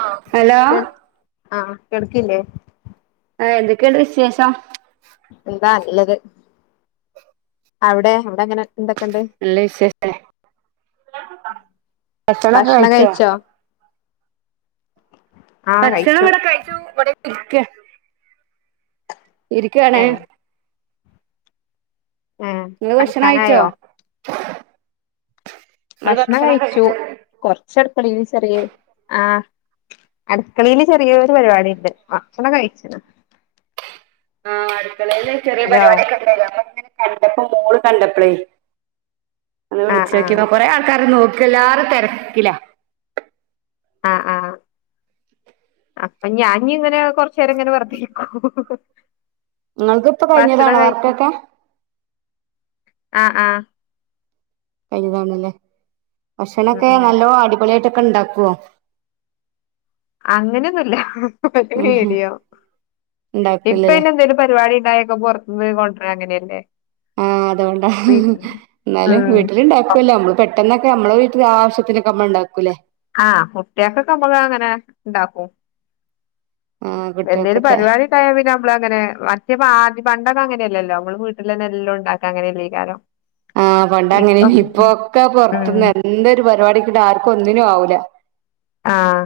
ആഹ് hello കേ ആഹ് കേൾക്കില്ലേ? ആഹ് എന്തെക്കേണ്ട് വിശേഷം എന്താ നല്ലത് അവിടെയൊ അവ്ടെങ്ങനാ? നല്ല വിശേഷാ ഭക്ഷണൊക്കെ ഭക്ഷണം കഴിച്ചൊ? കഴിച്ചോ ഭക്ഷണം ഇവടെ കഴിച്ചു ഇവടെര്ക്ക ഇര്ക്കാണ് ഏഹ് ഏഹ് ഇങ്ങള് ഭക്ഷണം കഴിച്ചോ? കടക്കാനായോ നിങ്ങള് ഭക്ഷണം കഴിച്ചു കഴിച്ചോ കൊറച്ചട്ക്കളീല് ചെറിയെ ആഹ് അട്ക്കളീല് ചെറിയോരു പരിപാടിണ്ട് ഭക്ഷണം കഴിച്ച്ണ് ആഹ് അടുക്കളയിലൊരു ചെറിയ ഹലോ പരിപാടിയൊക്കെ ഉണ്ടായിനു അപ്പ ഇങ്ങനെ കണ്ടപ്പോ മോള് കണ്ടപ്പളേ ഇങ്ങള് ആഹ് വിളിച്ച് നോക്കി ആഹ് കൊറെ ആൾക്കാരെ നോക്കി എല്ലാരും തിരക്കിലാ ആഹ് ആഹ് അപ്പൊ ഞാൻ ഇങ്ങനെ കൊറച്ചേരം ഇങ്ങനെ വെർതെ ഇരിക്കും ഇങ്ങളത് ഇപ്പൊ ഭക്ഷണം കഴിഞ്ഞതാണോ കഴിച്ച് വർക്കൊക്കെ ആഹ് ആഹ് കഴിഞ്ഞതാണല്ലേ ഉം ഭക്ഷണൊക്കെ ഉം നല്ലോ അടിപൊളിയായിട്ടൊക്കെ ഇണ്ടാക്കോ? അങ്ങനെ ഒന്നുല്ല ഒരു ഉം മീഡിയം. ഉണ്ടാക്കില്ലല്ലേ ഇപ്പയ്ന് എന്തേലും പരിപാടി ഇണ്ടായാ ഒക്കെ പൊർത്തുന്ന് കൊണ്ടര അങ്ങനേല്ലേ. അതോണ്ടാ ന്നാലും വീട്ടില് ഇണ്ടാക്കോല്ലോ നമ്മള് പെ ട്ടെന്നൊക്കെ നമ്മളെ വീട്ടില് ആശ്യത്തിനൊക്കെ നമ്മള് ഇണ്ടാക്കൂലേ. ആഹ് കുട്ട്യാക്കൊക്കെ നമ്മള് അങ്ങനെ ഇണ്ടാക്കും. ആഹ് എന്തേലും കുട്ടികൾക്കൊക്കെ പരിപാടി ണ്ടായാ പിന്നെ നമ്മളങ്ങനെ മറ്റേപ്പാ ആദ്യ പണ്ടൊക്കെ അങ്ങനെല്ലല്ലോ നമ്മള് വീട്ടിലന്നെ എല്ലോം ഇണ്ടാക്കാ അങ്ങനെല്ലയ്കാരം. ആഹ് പണ്ട് അങ്ങനെനിം ഇപ്പൊ ഒക്കെ ഉം പൊർത്ത്ന്ന് എന്തൊരു പരിപാടിക്കും ആർക്കും ഒന്നിനും ആവൂല. ആഹ്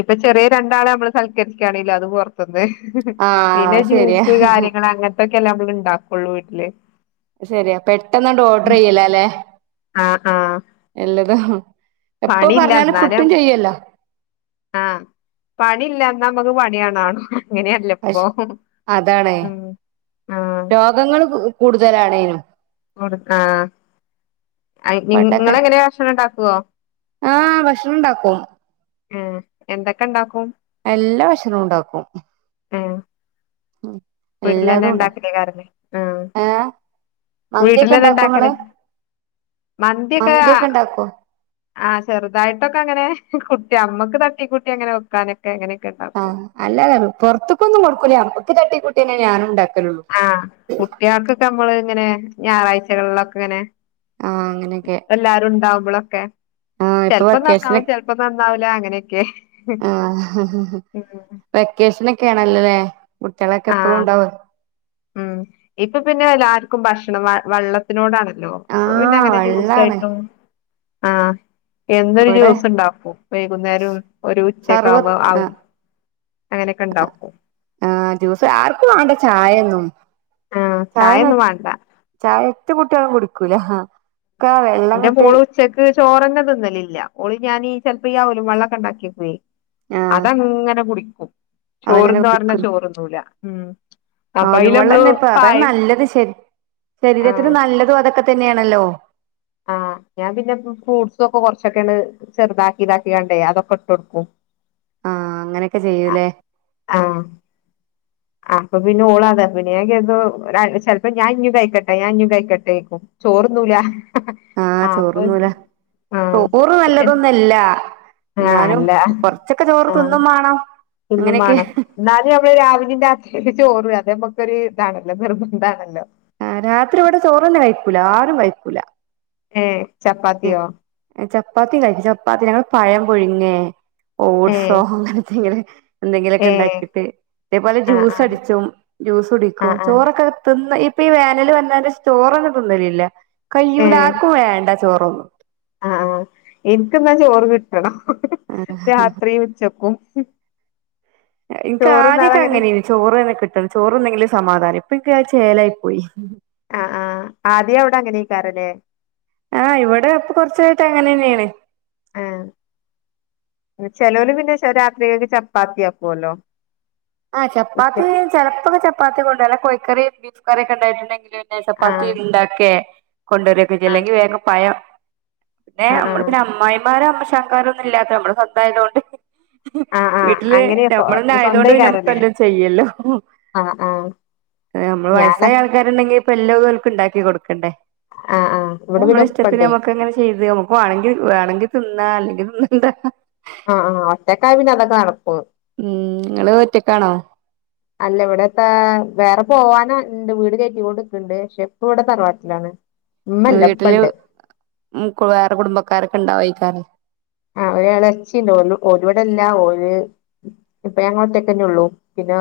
ഇപ്പൊ ചെറ്യ രണ്ടാളെ നമ്മള് സൽക്കരിക്കാണേലും അത് പൊർത്ത്ന്ന്. ആഹ് പിന്നെ ശരിയാ ജ്യൂസ് കാര്യങ്ങള് അങ്ങൻത്തൊക്കല്ലെ ഇണ്ടാക്കൊള്ളു വീട്ടില്. ആഹ് ശരിയാ പെട്ടെന്നണ്ട് ആ ഓഡ്ര ചെയ്യലാല്ലേ ആഹ് ആഹ് എല്ലതും. എപ്പൊ പണിയില്ല പർഞ്ഞാലും കിട്ടും എന്നാലും ചെയ്യല്ലോ. ആഹ് പണില്ല എന്നാ നമക്ക് പണി ആണാനും. ഇങ്ങനെയല്ലപ്പൊ പക്ഷെ ഉം ആഹ്. സുഖങ്ങള് കൂടുതലാണേനും. ആഹ് അയ്ന് പണ്ടൊക്കെ ഇങ്ങള് എങ്ങനെ ഭഷണം ഇണ്ടാക്കോ? ആഹ് ഭക്ഷണം ഇണ്ടാക്കും. ഏ എന്തൊക്കെ ഇണ്ടാക്കും? എല്ലാ ഭക്ഷണും ഇണ്ടാക്കും. ആഹ്. ഉം വീട്ടിലന്നെ ഇണ്ടാക്കലയ്ക്കാരംല്ലേ ആ ഏഹ് മന്തിയൊക്കെ വീട്ടിലെന്നെ ഉണ്ടാക്കോ ഇണ്ടാക്കല ഇങ്ങള് മന്തിക്കെ ആ മന്തിയൊക്കെ ഉണ്ടാക്കോ ആഹ് ചെർതായിട്ടൊക്കെങ്ങനെ കുട്ടി അമ്മക്ക് തട്ടി കൂട്ടി അങ്ങനെ വെക്കാനൊക്കെ അങ്ങനൊക്കെ ഇണ്ടാക്കും. ആഹ് അല്ല പൊർത്ത്ക്കൊന്നും കൊടുക്കൂല്ല അമ്മക്ക് തട്ടി കൂട്ട്യന്നെ ഞാനുണ്ടാ ആഹ് കുട്ട്യാൾക്കൊക്കെ അമ്മള് ഇങ്ങനെ ഞാറാഴ്ചകളിലൊക്കെ ഇങ്ങനെ ആഹ് അങ്ങനെയൊക്കെ എല്ലാരും ഇണ്ടാവുമ്പോളൊക്കെ ആഹ് ഇപ്പൊ ചെൽപ്പോ വെക്കേഷന് നന്നാവും ചെൽപ്പോ ഇപ്പൊ നന്നാവൂല അങ്ങനെയൊക്കെ ആ ഉം വെക്കേഷനൊക്കെ ആണല്ലോല്ലേ കുട്ട്യളൊക്കെ എപ്പള്ളും ആഹ് ഇണ്ടാവ ഉം ഇപ്പൊ പിന്നെ എല്ലാവർക്കും ഭക്ഷണം വള്ള ത്തിനോടാണല്ലോ പിന്നെ ആഹ് അങ്ങനെ വെള്ളാണ് ജ്യൂസായിട്ടും ആഹ്. എന്നും ഒരു ഇവിടെ ജ്യൂസ് ഇണ്ടാക്കും വൈകുന്നേരും ഒരു ഉച്ചക്കെ സർവ ആവു ആവ അങ്ങനെയൊക്കെ ഇണ്ടാക്കും. ആഹ് ജ്യൂസ് ആർക്കും വാണ്ട ചായൊന്നും ആഹ് ചായ ചായൊന്നും വേണ്ട ചായ ഒറ്റ കുട്ട്യളും കുടിക്കൂല. ഒക്കെ ന്റെ വെള്ളംങ്ങട്ട് മോള് ഉച്ചക്ക് ചോറന്നെ തിന്നലില്ല ഓള് ഞാനീ ചെൽപ്പ ഈ അ വലും വെള്ളൊക്കെണ്ടാക്കിക്ക്യോ. ആഹ് അതങ്ങനെ കുടിക്കും അതങ്ങനെ ചോർന്നോ പർഞ്ഞാ ചോറ്ന്നൂല അപ്പൊ ഔലും അയില് നമ്മള് വെള്ളന്നെ ഇപ്പ അത പായം നല്ലത് ശ ശരീരത്തിന് ആഹ് നല്ലതും അതൊക്കെ തന്നെയാണല്ലോ. ആഹ് ഞാൻ പിന്നെ ഫ്രൂട്ട്സൊക്കെ കൊർച്ചൊക്കെണ്ട്‌ ചെർതാക്കി ഇതാക്ക്യാണ്ടേ അതൊക്കെട്ടൊട്ക്കും. ആഹ് അങ്ങനെയൊക്കെ ചെയ്യൂലേ. ആഹ്. ആ അപ്പൊ പിന്നെ ഓളാതാ പിന്നെ ഞാൻ കര്തും ചെൽപ്പോ ഞാഞ്ഞുംകൈക്കട്ടെ ഞാഞ്ഞും കൈക്കട്ടേയ്ക്കും. ചോറൊന്നൂല ആഹ് ആ അപ്പൊ ചോറ്ന്നൂല ആഹ് പിന്നെ ഇല്ല. ആഹ് അല്ല ആഹ് തിന്നും മാണം ഇന്നും അങ്ങനെയൊക്കെ വേണം ഇന്നാല് നമ്മള് രാവിലെ രാത്രിയൊക്കെ ചോറ് അതമുക്കൊരു ഇതാണല്ലോ നിർബന്താണല്ലോ ആഹ് രാത്രി ഇവിടെ ചോറന്നെ കഴിക്കുല ആരും കഴിക്കൂല ഏഹ് ചപ്പാത്തിയോ ചപ്പാത്തി കഴിച്ച് ചപ്പാത്തി ഞമ്മൾ പഴം പൊഴുങ്ങേ ഏഹ് ഓട്സോ അങ്ങനന്തെങ്കിലും എന്തെങ്കിലുമൊക്കെ ഏഹ് ഉണ്ടാക്കിട്ട് അതേപോലെ ആഹ് ജ്യൂസ് ആഹ് അടിച്ചും ജ്യൂസ് കുടിക്കും ആഹ് ആഹ് ചോറൊക്കെ തിന്ന ഈ ഇപ്പ ഈ വേനൽ വന്നന്റെ ചോറന്ന തിന്നലില്ല കൈയ്യൂല ഏഹ് ആർക്കും വേണ്ട ചോറൊന്നും ആഹ് ആഹ് എനിക്കെന്ന ചോറ് കിട്ടണം ചോറൊന്നും രാത്രി ഉച്ചക്കും എനിക്ക് ആദ്യക്കെ ചോറ്ന്നാലങ്ങനെ അങ്ങനെന്ന് ചോറ് തന്നെ കിട്ടണം ചോറ്തിന്നെങ്കിലെ സമാധാനം ഇപ്പ ചേലായി പോയി ആഹ് ആഹ് ആദ്യം അവിടെ അങ്ങനെയിക്കാറല്ലെ ആഹ് ഇവിടെ ഇപ്പൊ കുറച്ചായിട്ട് അങ്ങനെ തന്നെയാണ് [inaudible] ചെലവര് പിന്നെ രാത്രിയക്ക ചപ്പാത്തിയാക്കുവല്ലോ ആഹ് ചാപത്തി ചെലപ്പൊക്കെ ചപ്പാത്തി കൊണ്ടര കോഴിക്കറീ ബീഫ് കറിയൊക്കെ ഉണ്ടായിട്ടുണ്ടെങ്കില് ചപ്പാത്തി ആഹ് ഉണ്ടാക്കെ കൊണ്ടുവരൊക്കെ ആഹ് ചെയല്ലെങ്കിൽ വേഗ പയം പിന്നെ ആഹ് നമ്മള് ആഹ് പിന്നെ അമ്മായിമാരോ [unintelligible] ഒന്നും ഇല്ലാത്ത നമ്മള് സ്വന്തായതുകൊണ്ട് ആഹ് ആഹ് വീട്ടില് അങ്ങനെ സ്വ നമ്മളന്ന ആയതൊണ്ട് പിന്നെ സ്വന്തേക്കാരല്ലേ വല്ലോം ചെയ്യല്ലോ ആഹ് ആഹ് നമ്മള് ഞാന വയസായ ആൾക്കാര് ണ്ടെങ്കി ഇപ്പ എല്ലാവർക്കും ഉണ്ടാക്കി കൊടുക്കണ്ടേ ആഹ് ആഹ് ഇവിടെ നമ്മള പിന്നെ ഇഷ്ടത്തിന് ഉപ്പണ്ടേ നമുക്ക് അങ്ങനെ ചെയ്ത് നമു വേണെങ്കിൽ വേണെങ്കി തിന്നാ അല്ലെങ്കിൽ തിന്നണ്ട ആഹ് ആഹ് ഒറ്റക്കായ പിന്നെ അതൊക്കെ നടക്കുള്ളൂ ഉം നിങ്ങള് ഒറ്റക്കാണോ അല്ല ഇവിടെത്തെ വേറെ പോവാന ഉണ്ട് വീട് കയറ്റിക്കോണ്ട് നിക്കണ്ട് പക്ഷെ ഇപ്പ ഇവിടെ തറവാട്ടിലാണ് ഉം ഇമ്മല്ല വീട്ടില് ഇപ്പണ്ട് വേറെ കുടുംബക്കാരൊക്കെ ഉണ്ടോ [unintelligible] ആഹ് ഒരു എളെച്ചി ഉണ്ട് ഓര് ഇവിടല്ല ഓര് ഇപ്പൊ ഞങ്ങൾ ഒറ്റക്കന്നെ ഉള്ളൂ പിന്ന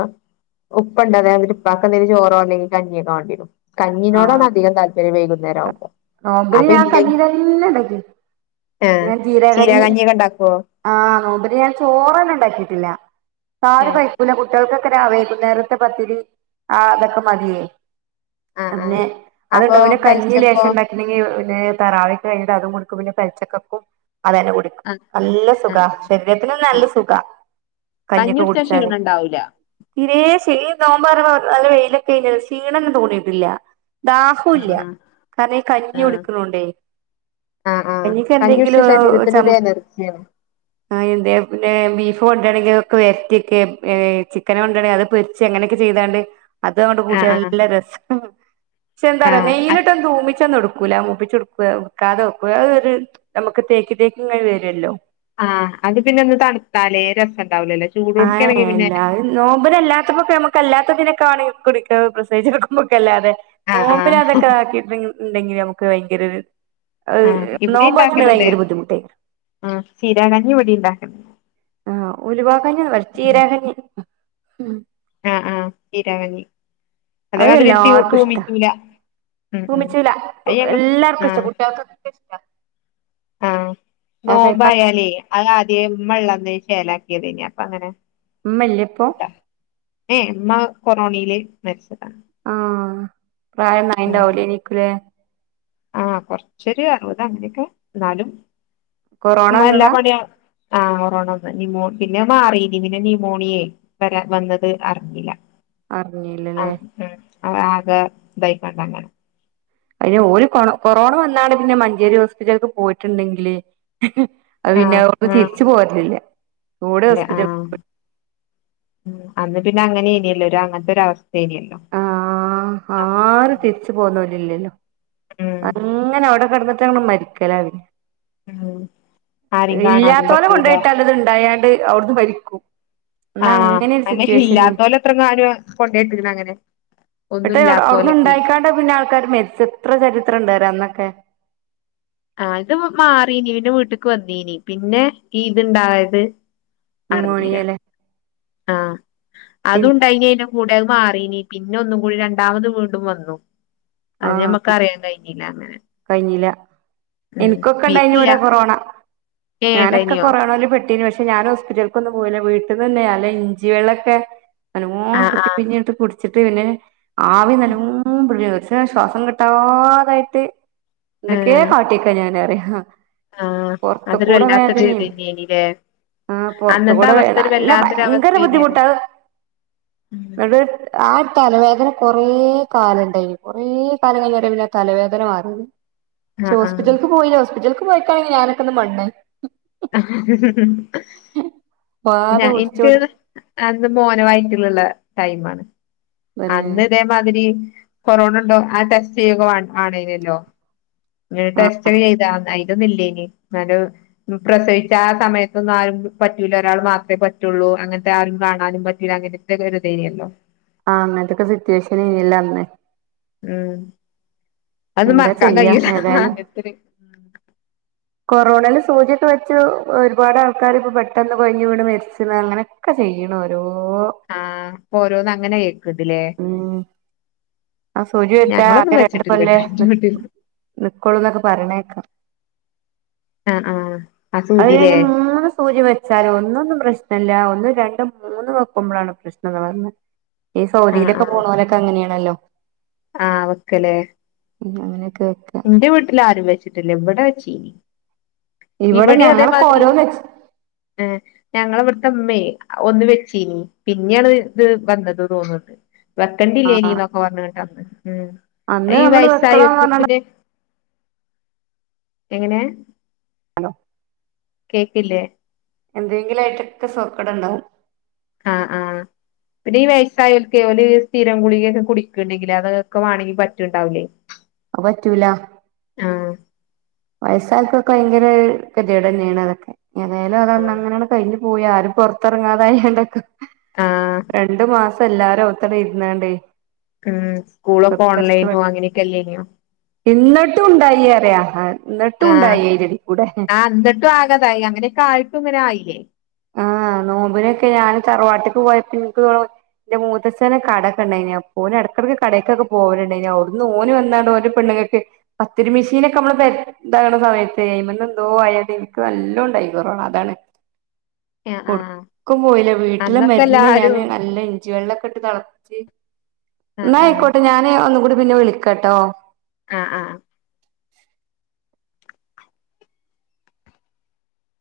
ഉപ്പണ്ട് അതായത് ഉപ്പാക്ക് എന്തെങ്കിലും ചോറോ അല്ലെങ്കി കഞ്ഞിയൊക്കെ വേണ്ടിരും കഞ്ഞിനോടാണ് ആഹ് അധികം താല്പര്യം വൈകുന്നേരാവുമ്പം നോമ്പിന് ഞാൻ കഞ്ഞി അതില്ലെങ്കി ആഹ് ചീര ജീരകകഞ്ഞി കഞ്ഞിയൊക്കെ ഇണ്ടാക്കോ ആഹ് നോമ്പിന് ഞാൻ ചോറ് തന്നെ ഉണ്ടാക്കിട്ടില്ല ആരും ഏഹ് കൈക്കൂല കുട്ടികൾക്കൊക്കെ രാവി വൈകുന്നേരത്തെ പത്തിരി ആഹ് അതൊക്കെ മതിയേ ആഹ് ആഹ് പിന്നെ അപ്പൊ അത്ണ്ടാവ പിന്നെ കഞ്ഞി പെൽച്ചക്കോ ലേശം ഉണ്ടാക് [unintelligible] പിന്നെ തറാവിഹ്ക്കെ കഴിഞ്ഞിട്ട് അതും കുടിക്കും പിന്നെ [unintelligible] അത് തന്നെ കുടിക്കും ആഹ് നല്ല സുഖ ആഹ് ശരീരത്തിനും ആഹ് നല്ല സുഖ കഞ്ഞിക്ക കഞ്ഞികുടിച്ചാ കുടിച്ചാല് ക്ഷീണം ഉണ്ടാവൂല തീരേ [unintelligible] നല്ല വെയിലൊക്കെ അല്ലെ ക്ഷീണം ഒന്നും തോന്നിയിട്ടില്ല ദാഹം ഇല്ല ആഹ് കാരണം ഈ കഞ്ഞി ആഹ് കുടിക്കണോണ്ടേ ആഹ് ആഹ് കഞ്ഞിക്ക് എന്തേലും ഒരു കഞ്ഞികുടിച്ച ചം ശരീരത്തിനൊരു എനർജിയാണ് മ്മന്തി എന്തെ പിന്നെ ബീഫ് കൊണ്ട് വരികയാണെങ്കിൽ അത് വരട്ടി എടുക്കേം ചിക്കൻ കൊണ്ട് വരികയാണെങ്കിൽ അത് പൊരി ച്ച് അങ്ങനൊക്കെ ചെയ്താണ്ട് അതൊണ്ട് കൂട്ടിയ ആഹ് നല്ല രസം പക്ഷെ എന്താന്നറിയാവ ആഹ് ആഹ് നെയിലിട്ട് തൂമിച്ചന്ന് എടുക്കും [unintelligible] മുപ്പിച്ച് എടുക്കുവേ വെടുക്കാതെ വെക്കുക അതൊരു നമുക്ക് തേക്കി [unintelligible] വരുല്ലോ ആഹ് അത് പിന്നെ ഒന്ന് തണുത്താലേ രസം ഉണ്ടാവിലല്ലേ ആഹ് എല്ലാരും നോമ്പിന് എല്ലാത്തുബക്കെ നമുക്ക് എല്ലാത്തതിനൊക്കെ വാണങ്കി കുടിക്ക പ്രസവിച്ച് കെടക്കുബൊക്കെ എല്ലാതെ ആഹ് നോമ്പിന് ആഹ് അതൊക്കെ താക്കിട്ട് ണ്ടങ്ങി ഇണ്ടെങ്ങിൽ നമുക്ക് ഭയങ്കര ഒര് അത് ആഹ് ഇവിടിം നോബോറ്റ്ണ് ഇണ്ടാക്കല്ണ്ട് വയങ്കര ബുദ്ധിമുട്ടേയി ആഹ് ചീരാകഞ്ഞി ഇവിടിം ഇണ്ടാക്കല്ണ്ട് ആഹ് ഉലുവാകഞ്ഞി വേ ചീരാ കഞ്ഞി ആഹ് ആഹ് ചീരാ കഞ്ഞി അത് അതേമാതിരി ത്യൂ തൂമിക്കൂല തൂമിച്ചുല തൂ എല്ലാർക്കും ഇഷ്ടം കുട്ടേൾകൊകെ ഇഷ്ട ആഹ് പച്ച നോമ്പായാലേ അത് ആദ്യേ ഇമ്മ ള്ളന്ന് ശേലാക്കേതേനി അപ്പ അങ്ങനെ ഇമ്മല്ലേ ഇപ്പോ ഏഹ് ഇമ്മ കൊറോണീൽമരിച്ചതാ ആഹ് പ്രായം ഒന്നായിണ്ടാവുലേക്കുലേ ആഹ് കൊറച്ചൊര് അറുപത് അങ്ങനൊക്കെ ന്നാലും കൊറോണ ഇമ്മഎല്ലാ വന്നതാ പണിയ ആഹ് ഒറോണന്ന് ന്യൂമോ പിന്നെ മാറീന് പിന്നെ ന്യൂമോണിയേ വരാ വന്നത് അർഞ്ഞില അർഞ്ഞീല്ലലേ ഉം അവ ആഗ ദൈക്കണ്ടങ്ങന അതിന് ഓര് കൊണ കൊറോണ വന്നാണ്ട് പിന്നെ മഞ്ചേരി ഹോസ്പിറ്റൽക്ക് പോയിട്ട്ണ്ടെങ്കില് അത് പിന്നെ ആഹ് അവ്ട്ന്ന് ആഹ് തിരിച്ച് പോരല് ഇല്ല കൂടെ ഇല്ല ഹോസ്പിറ്റൽ ആഹ് ഉം അന്ന് പിന്നെ അങ്ങനെ നിയല്ലോ ഒരു അങ്ങൻത്തെ ഒരഅവസ്ഥേനിയല്ലോ ആഹ് ആര് തിര്ച്ച് പോന്നോല് ഇല്ലല്ലോ ഉം അങ്ങനെ അവടെ കെടന്ന്ട്ട് അണ്ട് മരിക്കലാ ഉം ആരേം കാണാനും ഇല്ലാത്തോലേ പറ്റൂല കെണ്ടേയിട്ടാൽ ഇത് ഇണ്ടായാണ്ട് അവ്ട്ന്ന് മരിക്കും എന്നാ ആഹ് അങ്ങനെ ഒരു അന്നെ സിറ്റുവേഷന് ഇല്ലാത്തോലെ എന്നിട്ട് എത്ര ങ്ങാനാ കൊണ്ടോയി ഇട്ട്ക്ക്ണ് അങ്ങനെ ഒന്നും ഇന്ന്ട്ട് അവണ്ടെ അവ്ട്ന്ന് ഇല്ലാത്തോലൊക്കെ ഇണ്ടായിക്കാണ്ട് പിന്നെ ആൾക്കാർ മെരിച്ച എത്ര ചരിത്രം ഇണ്ട് അറിയോ അന്നൊക്കെ ആഹ് ഇത് മാറീനി പിന്നെ വീട്ട്ക്ക് വന്നീനി പിന്നെ ഈ ഇത്ണ്ടായത് അർഞീല ന്യൂമോണിയയില് ആഹ് അതുംണ്ടായിനേനും കൂടെ അത് മാറീനി പിന്നെ ഒന്നും കൂടി രണ്ടാമത് വീണ്ടും വന്നു അത് ഞമ്മക്ക് അറിയാ കഴിഞീല്ല അങ്ങനെ കഴിഞീല ഉം എനിക്കൊക്കെ ണ്ടായിന് വിധില്ല ഇവടെ കൊറോണ ഏ ഞാനൊക്കെ ഇണ്ടായിനിയോ കൊറോണോല് പെട്ടീനു പക്ഷെ ഞാനും ഹോസ് പിറ്റൽക്കൊന്നും പോയില്ല വീട്ടിന്നന്നെ നല്ലെ ഇഞ്ചി വെള്ളൊക്കെ നല്ലോണം ആഹ് കുത്തി ആഹ് പീഞ്ഞ്ട്ട് കുട് ച്ചിട്ട് പിന്നെ ആവി നല്ലോം [unintelligible] പക്ഷേ ശ്വാസം കിട്ടാതായിട്ട് എന്തക്കേ ആഹ് കാട്ടിക്കാ ഞാന് അറിയാ ആഹ് അതൊരു പൊറത്ത്ക്കൂട വല്ലാത്തൊരു വേദനീം ഇതന്നെനില്ലേ ആഹ് അന്നത്തെ പൊറത്ത്ക്കൂടെ വേദ അവസ്ഥ ഒരു നല്ല വല്ലാത്തൊരു ഭയങ്കര അവസ്ഥേനി അറിയ ബുദ്ധിമുട്ടാ അഹ് ഉം ന്ന ആ തലവേദന കൊറേ കാലംണ്ടായിനു കൊറേ കാലം കയിഞാട്ടാ പിന്നെ ആ തലവേദന മാറിയത് പക്ഷെ ആഹ് ആഹ് ഹോസ്പിറ്റൽക്ക് പോയില ഹോസ്പിറ്റൽക്ക്‌ പോയിക്കാണെങ്കി ഞാനൊക്കെ ഇന്ന് മണ്ണ് വാത ഞ ഇൻക്ക് പിടിച്ചോണ്ട് അന്ന് മോനെ വയറ്റില്ള്ള ടൈമാണ് പിന്നെ അന്ന് ഇതേ മാതിരി കൊറോണണ്ടോ ആ ടെസ്റ്റ് ചെയ്യൊക്കെ വാ വാണീന്നല്ലോ [unintelligible] ആ ടെസ്റ്റ് ചെയ്താ അയ്ലൊന്നും ഇല്ലേനി ന്നാലു ഉം പ്രസവിച്ച ആ സമയത്തൊന്നും ആരും പറ്റൂല ഒരാള് മാത്രേ പറ്റുള്ളൂ അങ്ങൻത്തെ ആരും കാണാനും പറ്റൂല അങ്ങനെ തൊക്കെ ഒര്തേനിയല്ലോ ആഹ് അങ്ങൻത്തെക്കെ സിറ്റുവേഷൻ ഇയ്യല്ലോ അന്ന് ഉം അതൊന്നും എന്താ മറക്കാ ചെയ്യാ കയ്യൂല ഏതായാലും അങ്ങൻത്തൊര് കൊറോണന്റെ സൂചിയൊക്കെ വെച്ച് ഒരുപാട് ആൾക്കാര് ഇപ്പോ പെട്ടെന്ന് കൊയഞ്ഞ് വീണ് മരിച്ച്ണ് അങ്ങനെ ഒക്കെ ചിയ്യ്ണോരോ ആഹ് ഇപ്പ ഓരോന്ന് അങ്ങനെ കേക്ക്‌ണ്ട്ല്ലേ. ആഹ് സൂചി വെച്ചാ ആകെ രണ്ട് കൊല്ലേ ന്ക്ക്‌ വീട്ടില് ന്ക്കൊള്ളൂന്നൊക്കെ പറേണേക്കാ ആഹ് ആഹ് ആ അത് സൂചിലേ കഴിഞ്ഞ് മൂന്ന് സൂചി വെ ച്ചാല് ഒന്നൊന്നും പ്രശ്നല്ല. ഒന്നും രണ്ടും മൂന്നും വെക്കുമ്പളാണ് പ്രശ്നംന്ന് പറഞ്ഞ് ഈ ആഹ് സൗദീലൊക്കെ ആഹ് പോണോലൊക്കെ അങ്ങനെയാണല്ലോ ആഹ് അവക്ക് ല്ലേ? ഉം അങ്ങനൊക്കെ ആയിട്ട് ഇന്റെ വീട്ടില് ആരും വെച്ച്ട്ടില്ല. ഇവടെ വെച്ചീനി. ഇവിടെ ഇവടീം ഞങ്ങളൊക്കെ അതേമാതിരി ഓരോന്ന് വെച്ച് ഏഹ് ഞങ്ങള ഇവിടുത്തെ ഇമ്മേയ് ഒന്ന് വെച്ചീനി. പിന്നെയാണ് ഇത് വന്നത് തോന്ന്ണ്ട് ആഹ് വെക്കണ്ടില്ലേയ്നീന്നൊക്കെ പറഞ്ഞ്ങ്ങട്ട് അന്ന്. ഉം. അന്ന് ഈ നമ്മള് വെക്കണം വയസ്സായോൽക്ക് പിന്നെ പറഞ്ഞാണ്ട് എങ്ങനെ? കേക്കില്ലേ? എന്തേങ്കിലായിറ്റൊക്കെ സൂക്കട് ഇണ്ടാവും ആഹ് ആഹ് പിന്നെ ഈ വയസ്സായോൽക്കെ ഓല് ഈ സ്ഥിരം ഗുളികക്കെ കുടിക്ക്‌ണ്ടെങ്കില് അതൊക്കെ വാണെങ്കി പറ്റുണ്ടാവില്ലേ അത് പറ്റൂല ആഹ് വയസ്സായോൽക്കൊക്കെ വയങ്കര കെതിയടന്നേണ് അതൊക്കെ. ഏതായാലും അതന്ന് ആഹ് അങ്ങനങ്ങ് കയിഞ്ഞു പോയി. ആരും പൊറത്തെറങ്ങാതായിണ്ടൊക്കെ ആഹ് രണ്ട് മാസം എല്ലാരും ഔത്തണ്ട് ഇരുന്നാണ്ടേ ഉം. സ്കൂളൊക്കെ ഓൺലൈനും അങ്ങനെയെക്കെ അല്ലേയ്നോ ഇന്ന്ട്ടും ഇണ്ടായി അറയ. ആഹ് ഇന്ന്ട്ടും ഇണ്ടായി അയ്‌ന്റെ എടീക്കുടെ ന്നട്ടും ആകെതായി. അങ്ങനെക്കായിട്ടും ഇങ്ങനെ ആയില്ലേ? ആഹ് നോമ്പ്നൊക്കെ ഞാന് തറവാട്ട്ക്ക് പോയപ്പോ ഇൻക്ക് തോന്ന്ണു ഇന്റെ മൂത്തച്ഛന് കടക്കെണ്ടായ്നെ. അപ്പോ ഓന് എടക്കെടക്ക്‌ കടേക്കൊക്കെ പോകല്ണ്ടായ്ന്. അവിടുന്ന് ഓന് വന്നാണ് ഓന് പെണ്ണുങ്ങക്ക്. പത്തിരി മിഷീനൊക്കെ അമ്മള് പെരീ ഇണ്ടാക്ക്ണ സമയത്ത് അയ്മന്ന് എന്തോ ആയത്. ഇൻക്ക് നല്ലോം ഇണ്ടായി കൊറോണ അതാണ്. ആഹ് ആഹ് ഒടുക്കും പോയില്ലാ. വീട്ടിലെ അന്നൊക്കെ മരുന്ന് എല്ലാരും ഞാന് നല്ലായി ഞ്ചി വെള്ളോക്കെ ഇട്ട് തളപ്പിച്ച്, ആഹ് ഇന്നാ ആഹ് ആയിക്കോട്ടെ ഞാന് ഒന്നുംകൂടി പിന്നെ വിളിക്കട്ടോ. ആഹ് ആഹ് ആഹ്